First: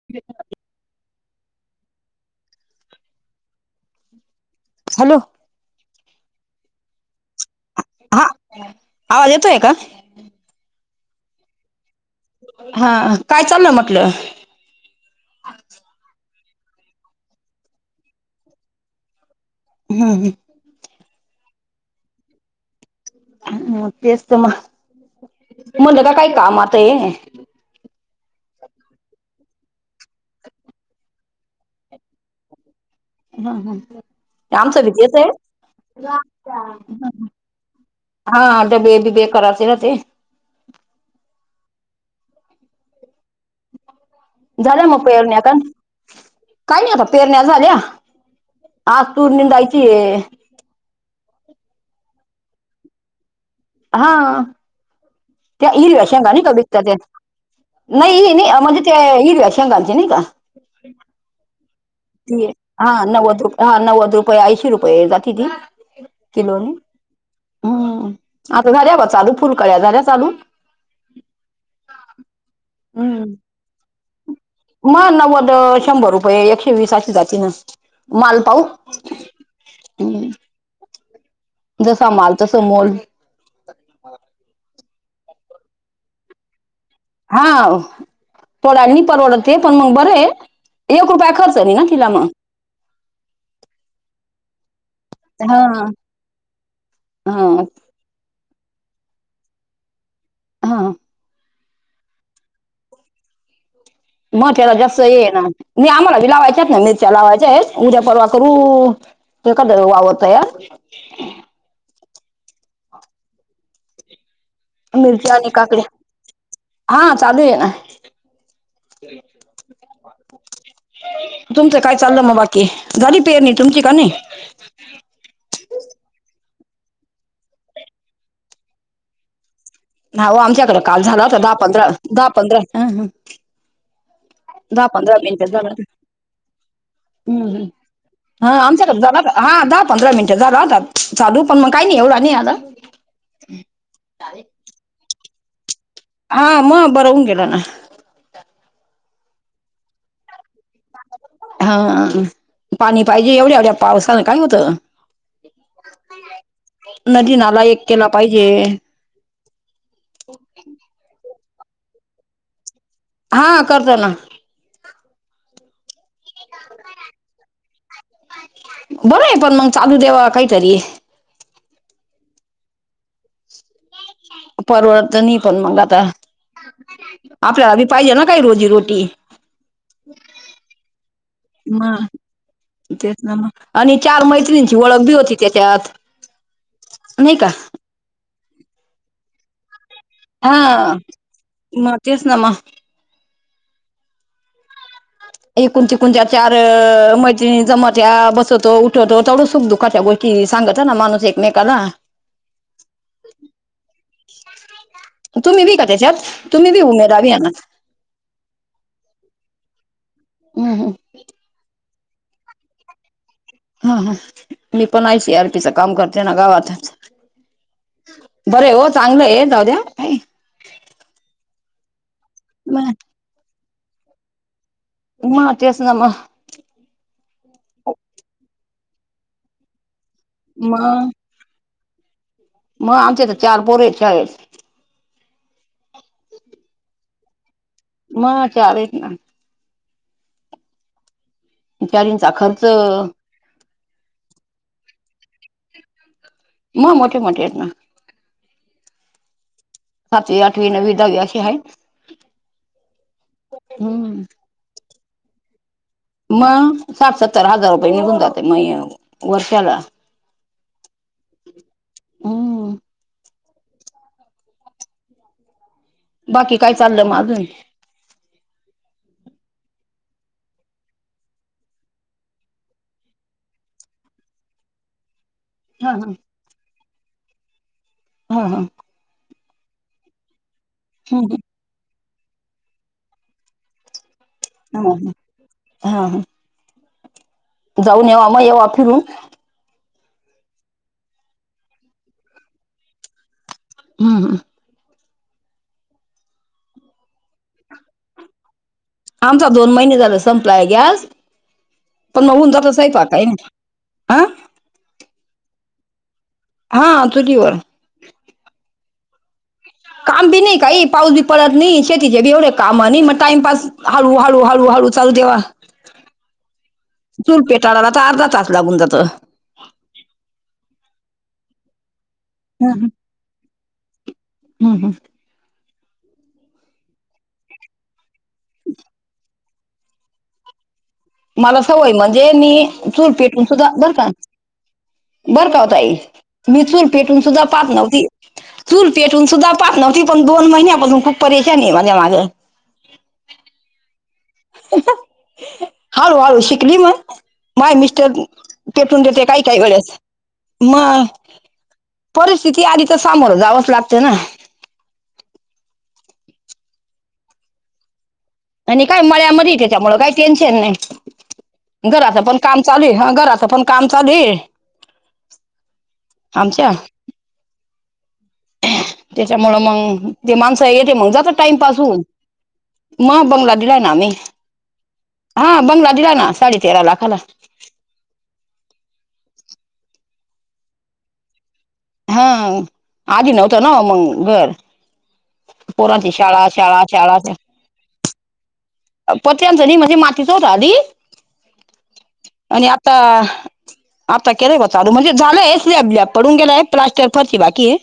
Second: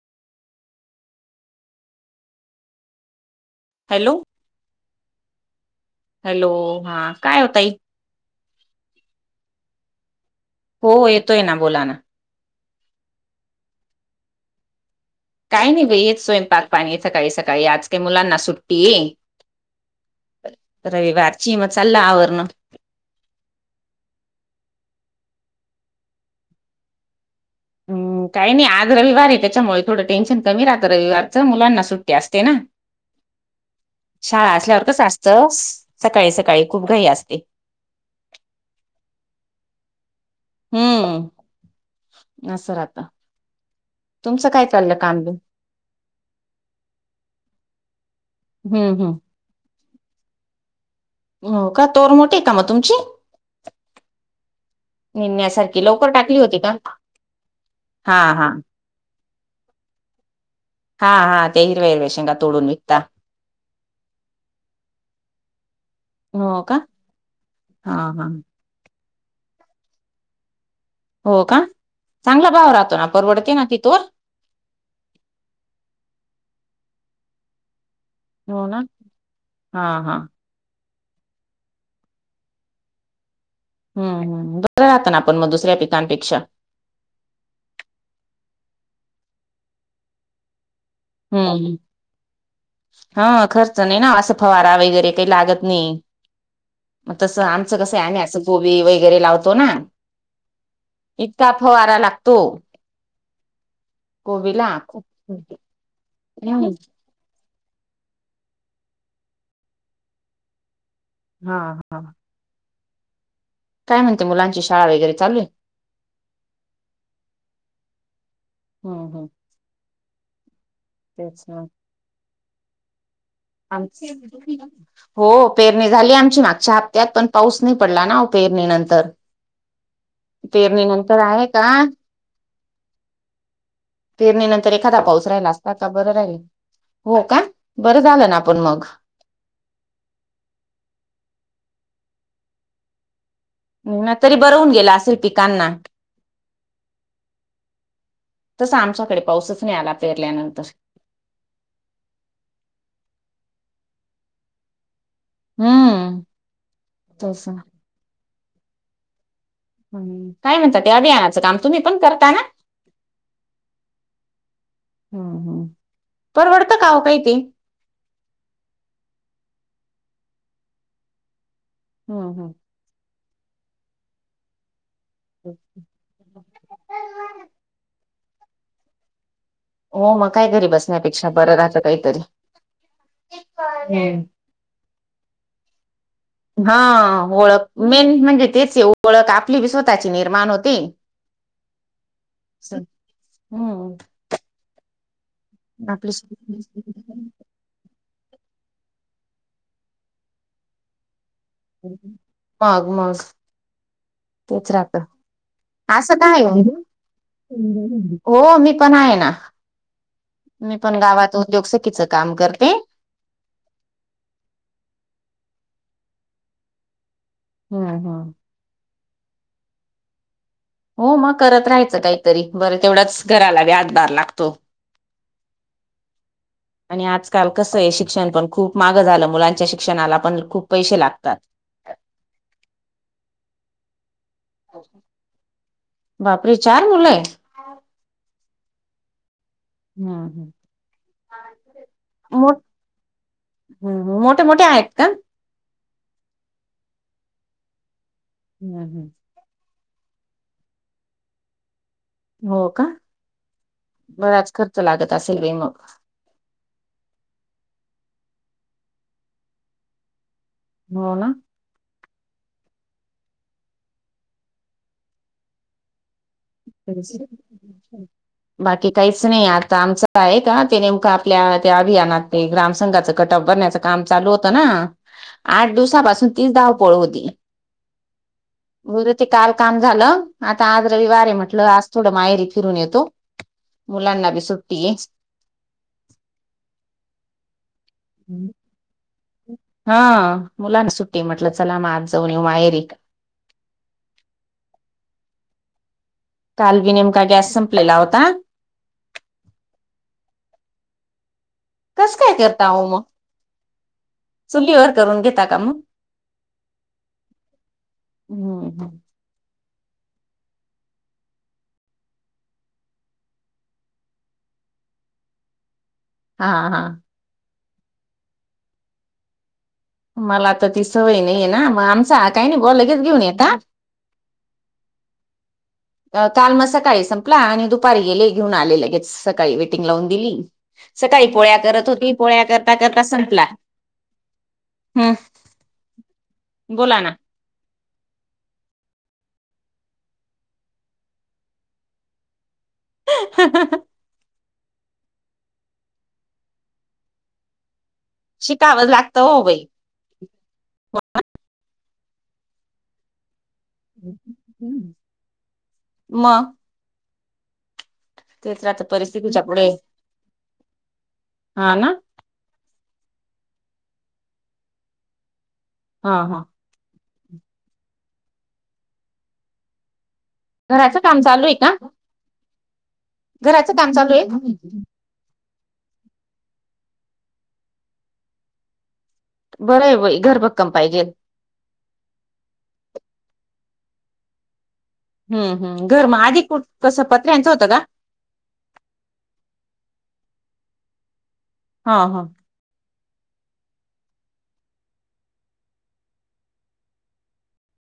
[unintelligible] Hello hello hello हा काय हो ताई. हा आवाज येतोय का? हो येतोय ना बोलाना. हा काय चाललंय म्हटल. काही नाही बयी हेेच स्वयंपाक पाणी सकाळी सकाळी. आज काय मुलांना सुट्टी आहे. हम्म हम्म रविवारची म चालल आवरण. म तेच तर मग म्हणल का काही कामात आहे. हम्म काही नाही आज रविवार आहे त्याच्यामुळे थोड टेन्शन कमी राहत रविवारच. मुलांना सुट्टी असते ना. शाळा आमचं असल्यावर बी कस तेच आहे असत सकाळी सकाळी खूप घाई असते. हा डबे बिबे करायचे राहते. हम्म अस राहत. झाल्या मग बिम पेरण्या का. काय नाही आता पेरण्या झाल्या. हम्म आज हम्म तूर निंदायची आहे. हो का तोर मोठी आहे का मग तुमची. हा त्या निन्यासारखी हिरव्या लवकर शेंगा टाकली नाही का होती विकता त्या. हा नाही हे हा नाही म्हणजे ते हिरव्या शेंगाचे नाही का हा हा त्या हिरव्या हिरव्या शें ती हा नव्वद रुपये हा नव्वद रुपये ऐंशी रुपये जाती ती हो किलोनी. का हा हम्म हा आता झाल्या बवा चालू. फुलकळ्या झाल्या चालू. हो का चांगला भाव राहतो ना. हम्म परवडते ना ती तोर. मग नव्वद, शंभर रुपये, एकशे वीस अशी जाती ना. माल पाहू हो ना हा हा हम्म जसा माल तस मोल. हम्म बरं राहत ना पण मग दुसऱ्या पिकांपेक्षा. हा तोडायला नाही परवडत ते. पण मग बर आहे. एक रुपया खर्च हम्म नाही ना तिला म. हा खर्च नाही ना असं फवारा वगैरे ते लागत हा नाही. मग तस हा आमचं कस आहे आम्ही अस कोबी वगैरे लावतो ना. हा इतका फवारा लागतो. मग कोबीला त्याला जास्त हे आहे ना मग. हम्म नाही आम्हाला भी लावायच्यात ना मी रच्या लावायच्या आहे. उद्या परवा करू एखाद वावर तयार. हा हा. काय म्हणते मुलांची श मिरची आणि काकडे हा चालूये ना. हम्म हम्म तेच ना तुमचं काय चाललं म बाकी झाली पेरणी तुमची का आमच नाई? हो पेरणी झाली आमची मागच्या हफ्त्यात, पण पाऊस नाई पडला ना पेरणी नंतर. ना हो आमच्याकडं पेरणी काल नंतर झाला होता आहे धा का पंधरा, धा पंधरा अ हम्म पेरणी नंतर एखादा पाऊस राहिला असता का, बरं राहिल हो का हम्म हम्म. बरं झालं ना हा आपण मग आमच्याड झाला [unintelligible] हां धा पंधरा मिनटं झाला होता, चालू पण मग काही नाई एवढा नाई आला. न तरी बरवून गेल असेल पिकांना. हा म बर हून गेल ना. तस आमच्याकडे पाऊसच नाय आला पेरल्यानंतर. हा पाणी पाहिजे. एवढ्या एवढ्या पावसान काय होतं? हम्म नदी तस नाला एक केला पाहिजे. हम काय म्हणता, ते अभियानाचं काम तुम्ही पण करता ना? हा करतो ना. हम्म हम्म. परवडतं का हो काही ते? बरंय पण मग चालू देवा काहीतरी. हम्म हम्म. परवळत नाही पण मग आता, आपल्याला पाहिजे ना काही रोजीरोटी. हो मग काय घरी बसण्यापेक्षा बरं राहतं म्ह काहीतरी तेच ना म आणि हम्म. चार मैत्रीण ची वळक बी होती त्याच्यात हा नाही का वळक, मेन म्हणजे तेच ये ओ वळक आपली बी स्वतःची निर्माण हा होती. मग तेच ना मग हम्म. एकूणची आपली कुंज्या चार मज ते जमत्या बसतो-उठतो तेवढं सुख दुःखाच्या गोष्टी सांगत ना, माणूस एक माग मग तेच रात तुम्ही बी का त्याच्यात असं काय ओ ही तुम्ही बी उमेद अभियानात हो मी पण आहे ना, हम्म मी हम्म. पण गावात उद्योग सखीचं काम करते. हा हा, मी पण आय सी आर टी चं काम करते ना गावातच. हम्म हम्म. बरंय ओ चांगलंय [unintelligible] हो मग करत राहायचं काहीतरी, बरं मग तेवढंच घराला बी हातबार लागतो. म तेच ना म आणि आजकाल कसंय शिक्षण पण खूप मागं झालं, मुलांच्या शिक्षणाला पण खूप पैशे लागतात. म आमचे तर चार पोरयेत शाळेत बापरे चार मुलंय? म चार येत ना हम्म. [unintelligible] खर्च हम्म हम्म. मोठे मोठे आहेत का? म मोठे मोठे येत ना. हम्म हम्म. सतवी, अठवी, नवी, दावी अशे हाय. हो का? हम्म. बराच खर्च लागत असेल बाई मग. म सात सत्तर हजार रुपये निघून जातय मय वर्षाला. हो ना. हम्म. बाकी काय चाललं मग अजून [inaudible] बाकी काहीच नाही आता आमचं आहे का ते नेमकं आपल्या त्या अभियानात ते ग्राम संंघाचं कटप करण्याचं काम चालू होतं ना आठ हा हा दिवसापासून तीच धाव पळ होती हा हा उदं ते काल काम झालं आता आज र म्हटलं आज थोड माहेरी फिरून येतो मुलांनाी सुट ह हा ह जाऊन येवा मग येवा फिरून हा मुलांना सुट्टी म्हटलं चला म आज जाऊन येऊ माहेरी का हम ह काल बी नेमका गॅस संपलेला होता. आमचा दोन महिने झाल संपलाय गॅस. कस पण काय मगऊन करता जस हो सही मग फका आहेन हं चुलीवर करून घेता का मग हा चुझवर हम काम बी नाही काही पाऊस बी पडत नाही शेतीचे बी एवढे काम नाही मग टाइमपास हळू हळू हळू हळू चालू देव हा हा चूल पेटाळाला तर अर्धा तास लागून जातं मला तर ती सवय नाहीये ना मग आमचा काही नाही ग लगेच घेऊन येता हम् हमं काल मग सकाळी संपला आणि दुपारी गेले घेऊन आले लगेच सकाळी वेटिंग लावून दिली सकाळी पोळ्या मला करत सवय होती म्हणजे पोळ्या मी करता करता चूर संपला पेटून सुद्धा धरका हम्म बरं का होताई मिचून बोला ना पेटून सुद्धा पहात नव्हती चूल पेटून सुद्धा पाह नव्हती पण दोन महिन्यापासून खूप प्याय नाही माझ्या माझं ह हळू हळू शिकली मग माय मिस्टर शिकावं तेेटून लागतं तेथे काही हो काय बाई. गरस मग परिस्थिती आधीच सामोर जावंच लागत म आता आणि काय परिस्थितीच्या मळ्यामध्ये पुढे त्याच्यामुळे काही टेन्शन हा नाही ना घराचा पण काम चाली हा घराचं पण काम चाली हा हा आमच्या त्याच्यामुळं मग ते माणसा येती घराचं मग, काम जातो चालू आहे का टाइमपास होऊन. मग बंगला घराचं दिला काम ना मी, चालू आहे हा बंगला दिला ना साडे तेरा लाखाला. बरं आहेई घरभक्कम पाहिजे हा आधी नव्हतं न मग घर हम्म हम् घर पोरांची म आधी कुठ कसं पत्र्यांचं होतं का पत आणच नि माजे माातीच रा अली हा हा आणि आता आता केलेय होताचाल म्हजे झालं एसले आपल्या पडूून गेले आहे प्लास्टर फती बाकी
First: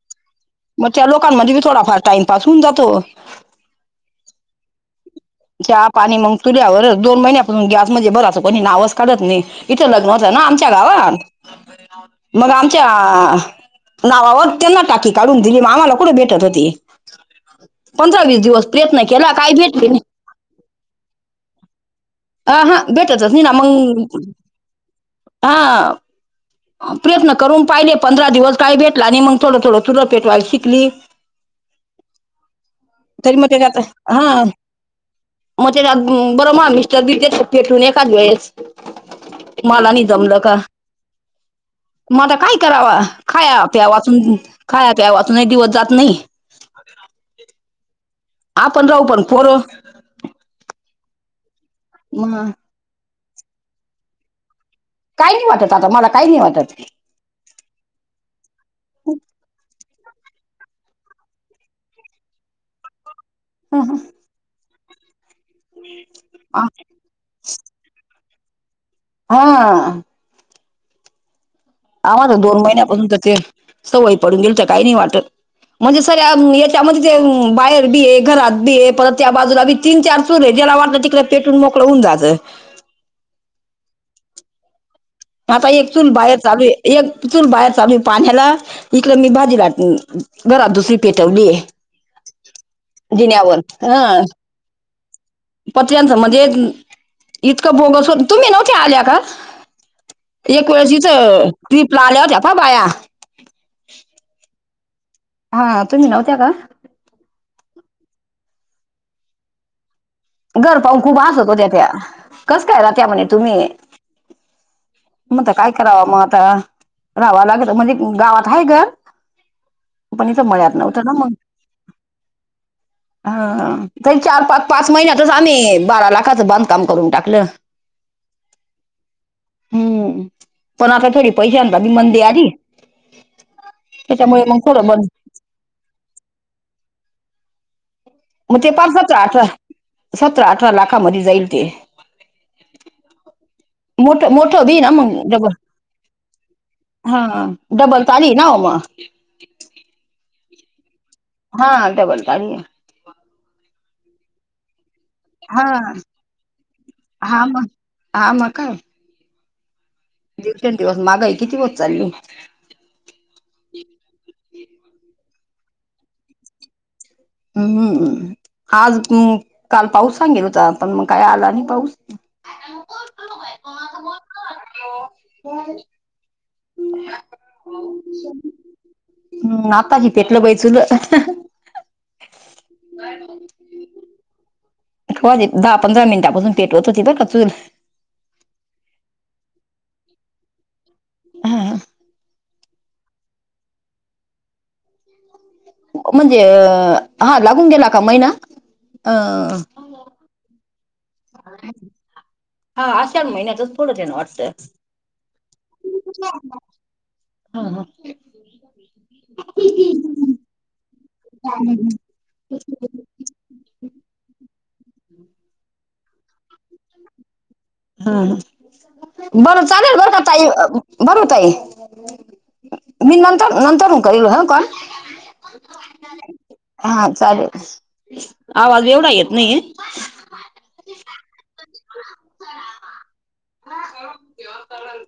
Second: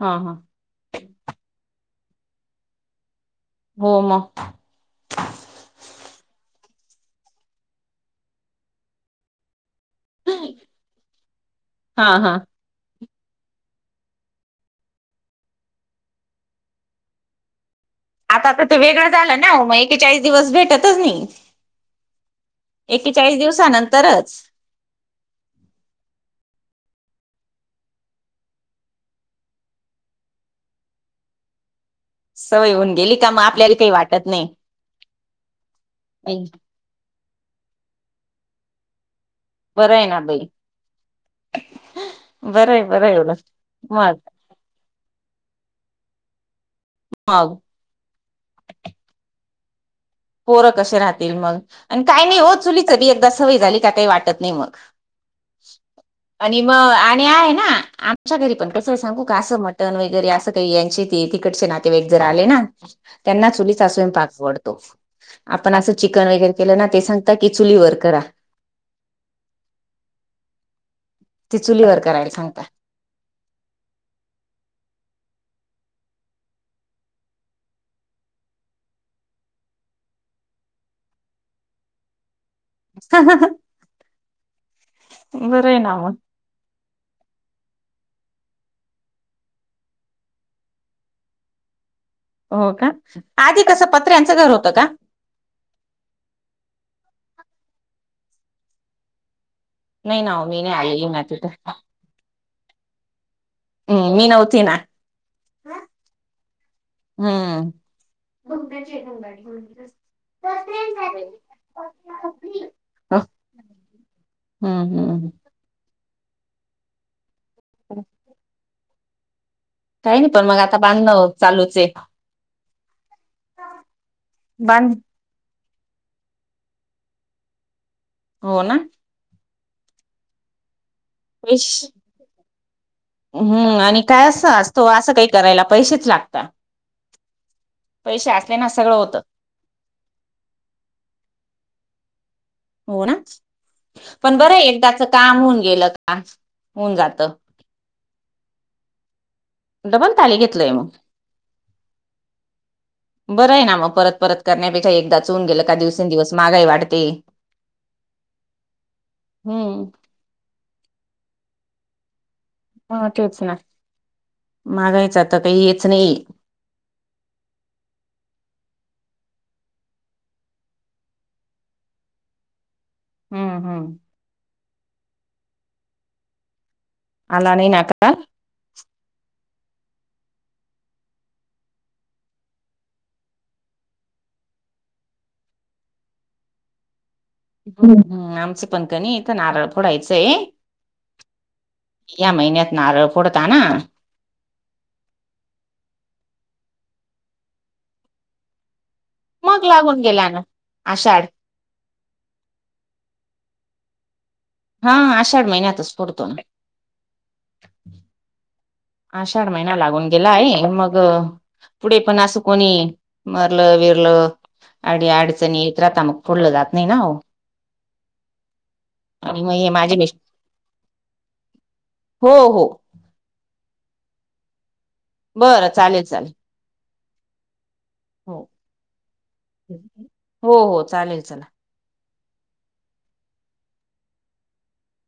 हा हा मग त्या लोकांमध्ये बी थोडाफार टाइमपास होऊ जातो हो मग चहा पाणी मग तुऱ्यावर दोन महिन्यापासून गॅस म्हणजे बर अस कोणी नावस काढत नाही इथं लग्न होतं ना आमच्या हा हा गावात मग आमच्या नावावर त्यांना टाकी काढून दिली मामाला कुठे भेटत होती पंधरा वीस आता तर दिवस ते प्रयत्न वेगळं केला झालं ना काही हो. मग भेटली नाही एकेचाळीस दिवस भेटतच नाही अ हा भेटत च एकेचाळीस नई ना मंग दिवसानंतरच हा प्रयत्न करून पाहिले पंधरा दिवस काही भेटला आणि मग थोडं थोडं चुर पेठवायला शिकली सवय होऊन गेली [inaudible] का तरी मग आपल्याला त्याच्याात काही वाटत हा नाही मग त्याच्यात बरं माल - चबी त्याच्या पेटून एखाद वेळेस मला बरं नाही आहे ना जमलं बाई का म आता काय बरं आहे कराव बरं आहे एवढं खाया मग प्यायवाचून खाया प्यायावाचूनही दिवस जात नाही [unintelligible] आपण राहू पण पोर पोरं कशे राहतील मग आणि काही नाही मग हो चुलीच बी एकदा सवय झाली का काही वाटत नाही मग काही नाही वाटत आता मला काही नाही आणि वाटत मग आणि आहे ना अशा घरी पण कसं सांगू का असं मटन वगैरे असं काही यांचे ते तिकडचे नातेवाईक जर आले ना त्यांना चुलीचा स्वयंपाक आवडतो आपण असं चिकन वगैरे केलं ना ते सां - ता कि चुली वर करा हा ती चुलीवर करायला आम्हाला तर दोन सांगता महिन्यापासून तर ते सवयी पडून गेल तर काही नाही वाटत म्हणजे सर्या याच्यामध्ये ते बाहेर बी आहे घरात बी आहे परत त्या बाजूला बी तीन चार चूर आहे ज्याला वाटत तिकडे पेटून मोकळ होऊन जायच हा हा हा आता आहे एक ना चूल मग बाहेर चालूय एक चूल बाहेर चालूय पाण्याला इकडे मी भाजी लाट घरात दुसरी पेटवलीय हो का आधी कसं ह पत्र्यांचं घर होतं का पत्र्यांचं म्हणजे इतकं बोगस हो तुम्ही नव्हत्या आल्या का नाही ना मीे नाही आली [unintelligible] लालेह झफा बाया हम्म मी नवती ना हा तुम्ही नव्हत्या का हम् [unintelligible] घर पाहून खूप हासत होत्या त्या कस काय राहत्या म्हणे तुम्ही हम् हम आता काय कराव मग आता राहावं लागल म्हणजे गावात आहे घर काही नाही इथं पण मग मळ्यात आता नव्हतं ना बांधणं मग चालूच आहे हा त चार पाच पाच बांध महिन्यातच आम्ही बारा लाखाचं बांधकाम करून टाकलं हो ना हम्म पण आता थोडी पैश पैशा तन मंदी आली हम्म आणि काय त्याच्यामुळे असं मग असतो थोडं बंद असं काही करायला पैशेच लागता पैसे असले मग ना ते पाच सगळं सतरा होतं अठरा सतरा अठरा लाखामध्ये जाईल ते हो ना मोठ पण बरं मोठं बी ना एकदाच मग काम डबल होऊन गेलं का होऊन जात हा डबल ताली ना म डबल ताली घेतलंय मग हा डबल ताली य बरं आहे ना मग परत परत करण्यापेक्षा एकदाच च होऊन गेलं हा का दिवसेंदिवस महागाई वाढते हा मग हा मग काय हम् दिवसेंदिवस महागाई किती होत चालली हा तेच ना मागायचंता का हेच नाही हम्म्म आज काल पाऊस सांगेल होता पण मग काय आला नाही पाऊस [unintelligible] हम्म हम्म ह अला नाही नाका हम् आता ही पेटलं बाई चुल दहा पंधरा मिनिटापासून पेटवत होती बर का चूल ह्म हम आमचे पंखनीथ नारळ फोडायचंय या महिन्यात नारळ फोडता ना ह म्हणजे हा लागून गेला का महिना अ मग लागून गेल्यान आषाढ हा आषाढ महिन्यातच थोडं देण वाटतं हा आषाढ महिन्यातच पुडतो ह आषाढ महिना लागून गेला आहे मग पुढे पण असं कोणी मरलं विरलं अडी अडचणीेत रा आता मग फडलं जात नाही ना हम् आणि मग बर हे माझे चालेल बर मिस्ट काताई बरूताई हो हो मी नंतर नंतर करलो ह कल बरं चालेल चालेल हा चालेल हो आवाज एवढा येत नाही हो हो चालेल चला कर घ तरल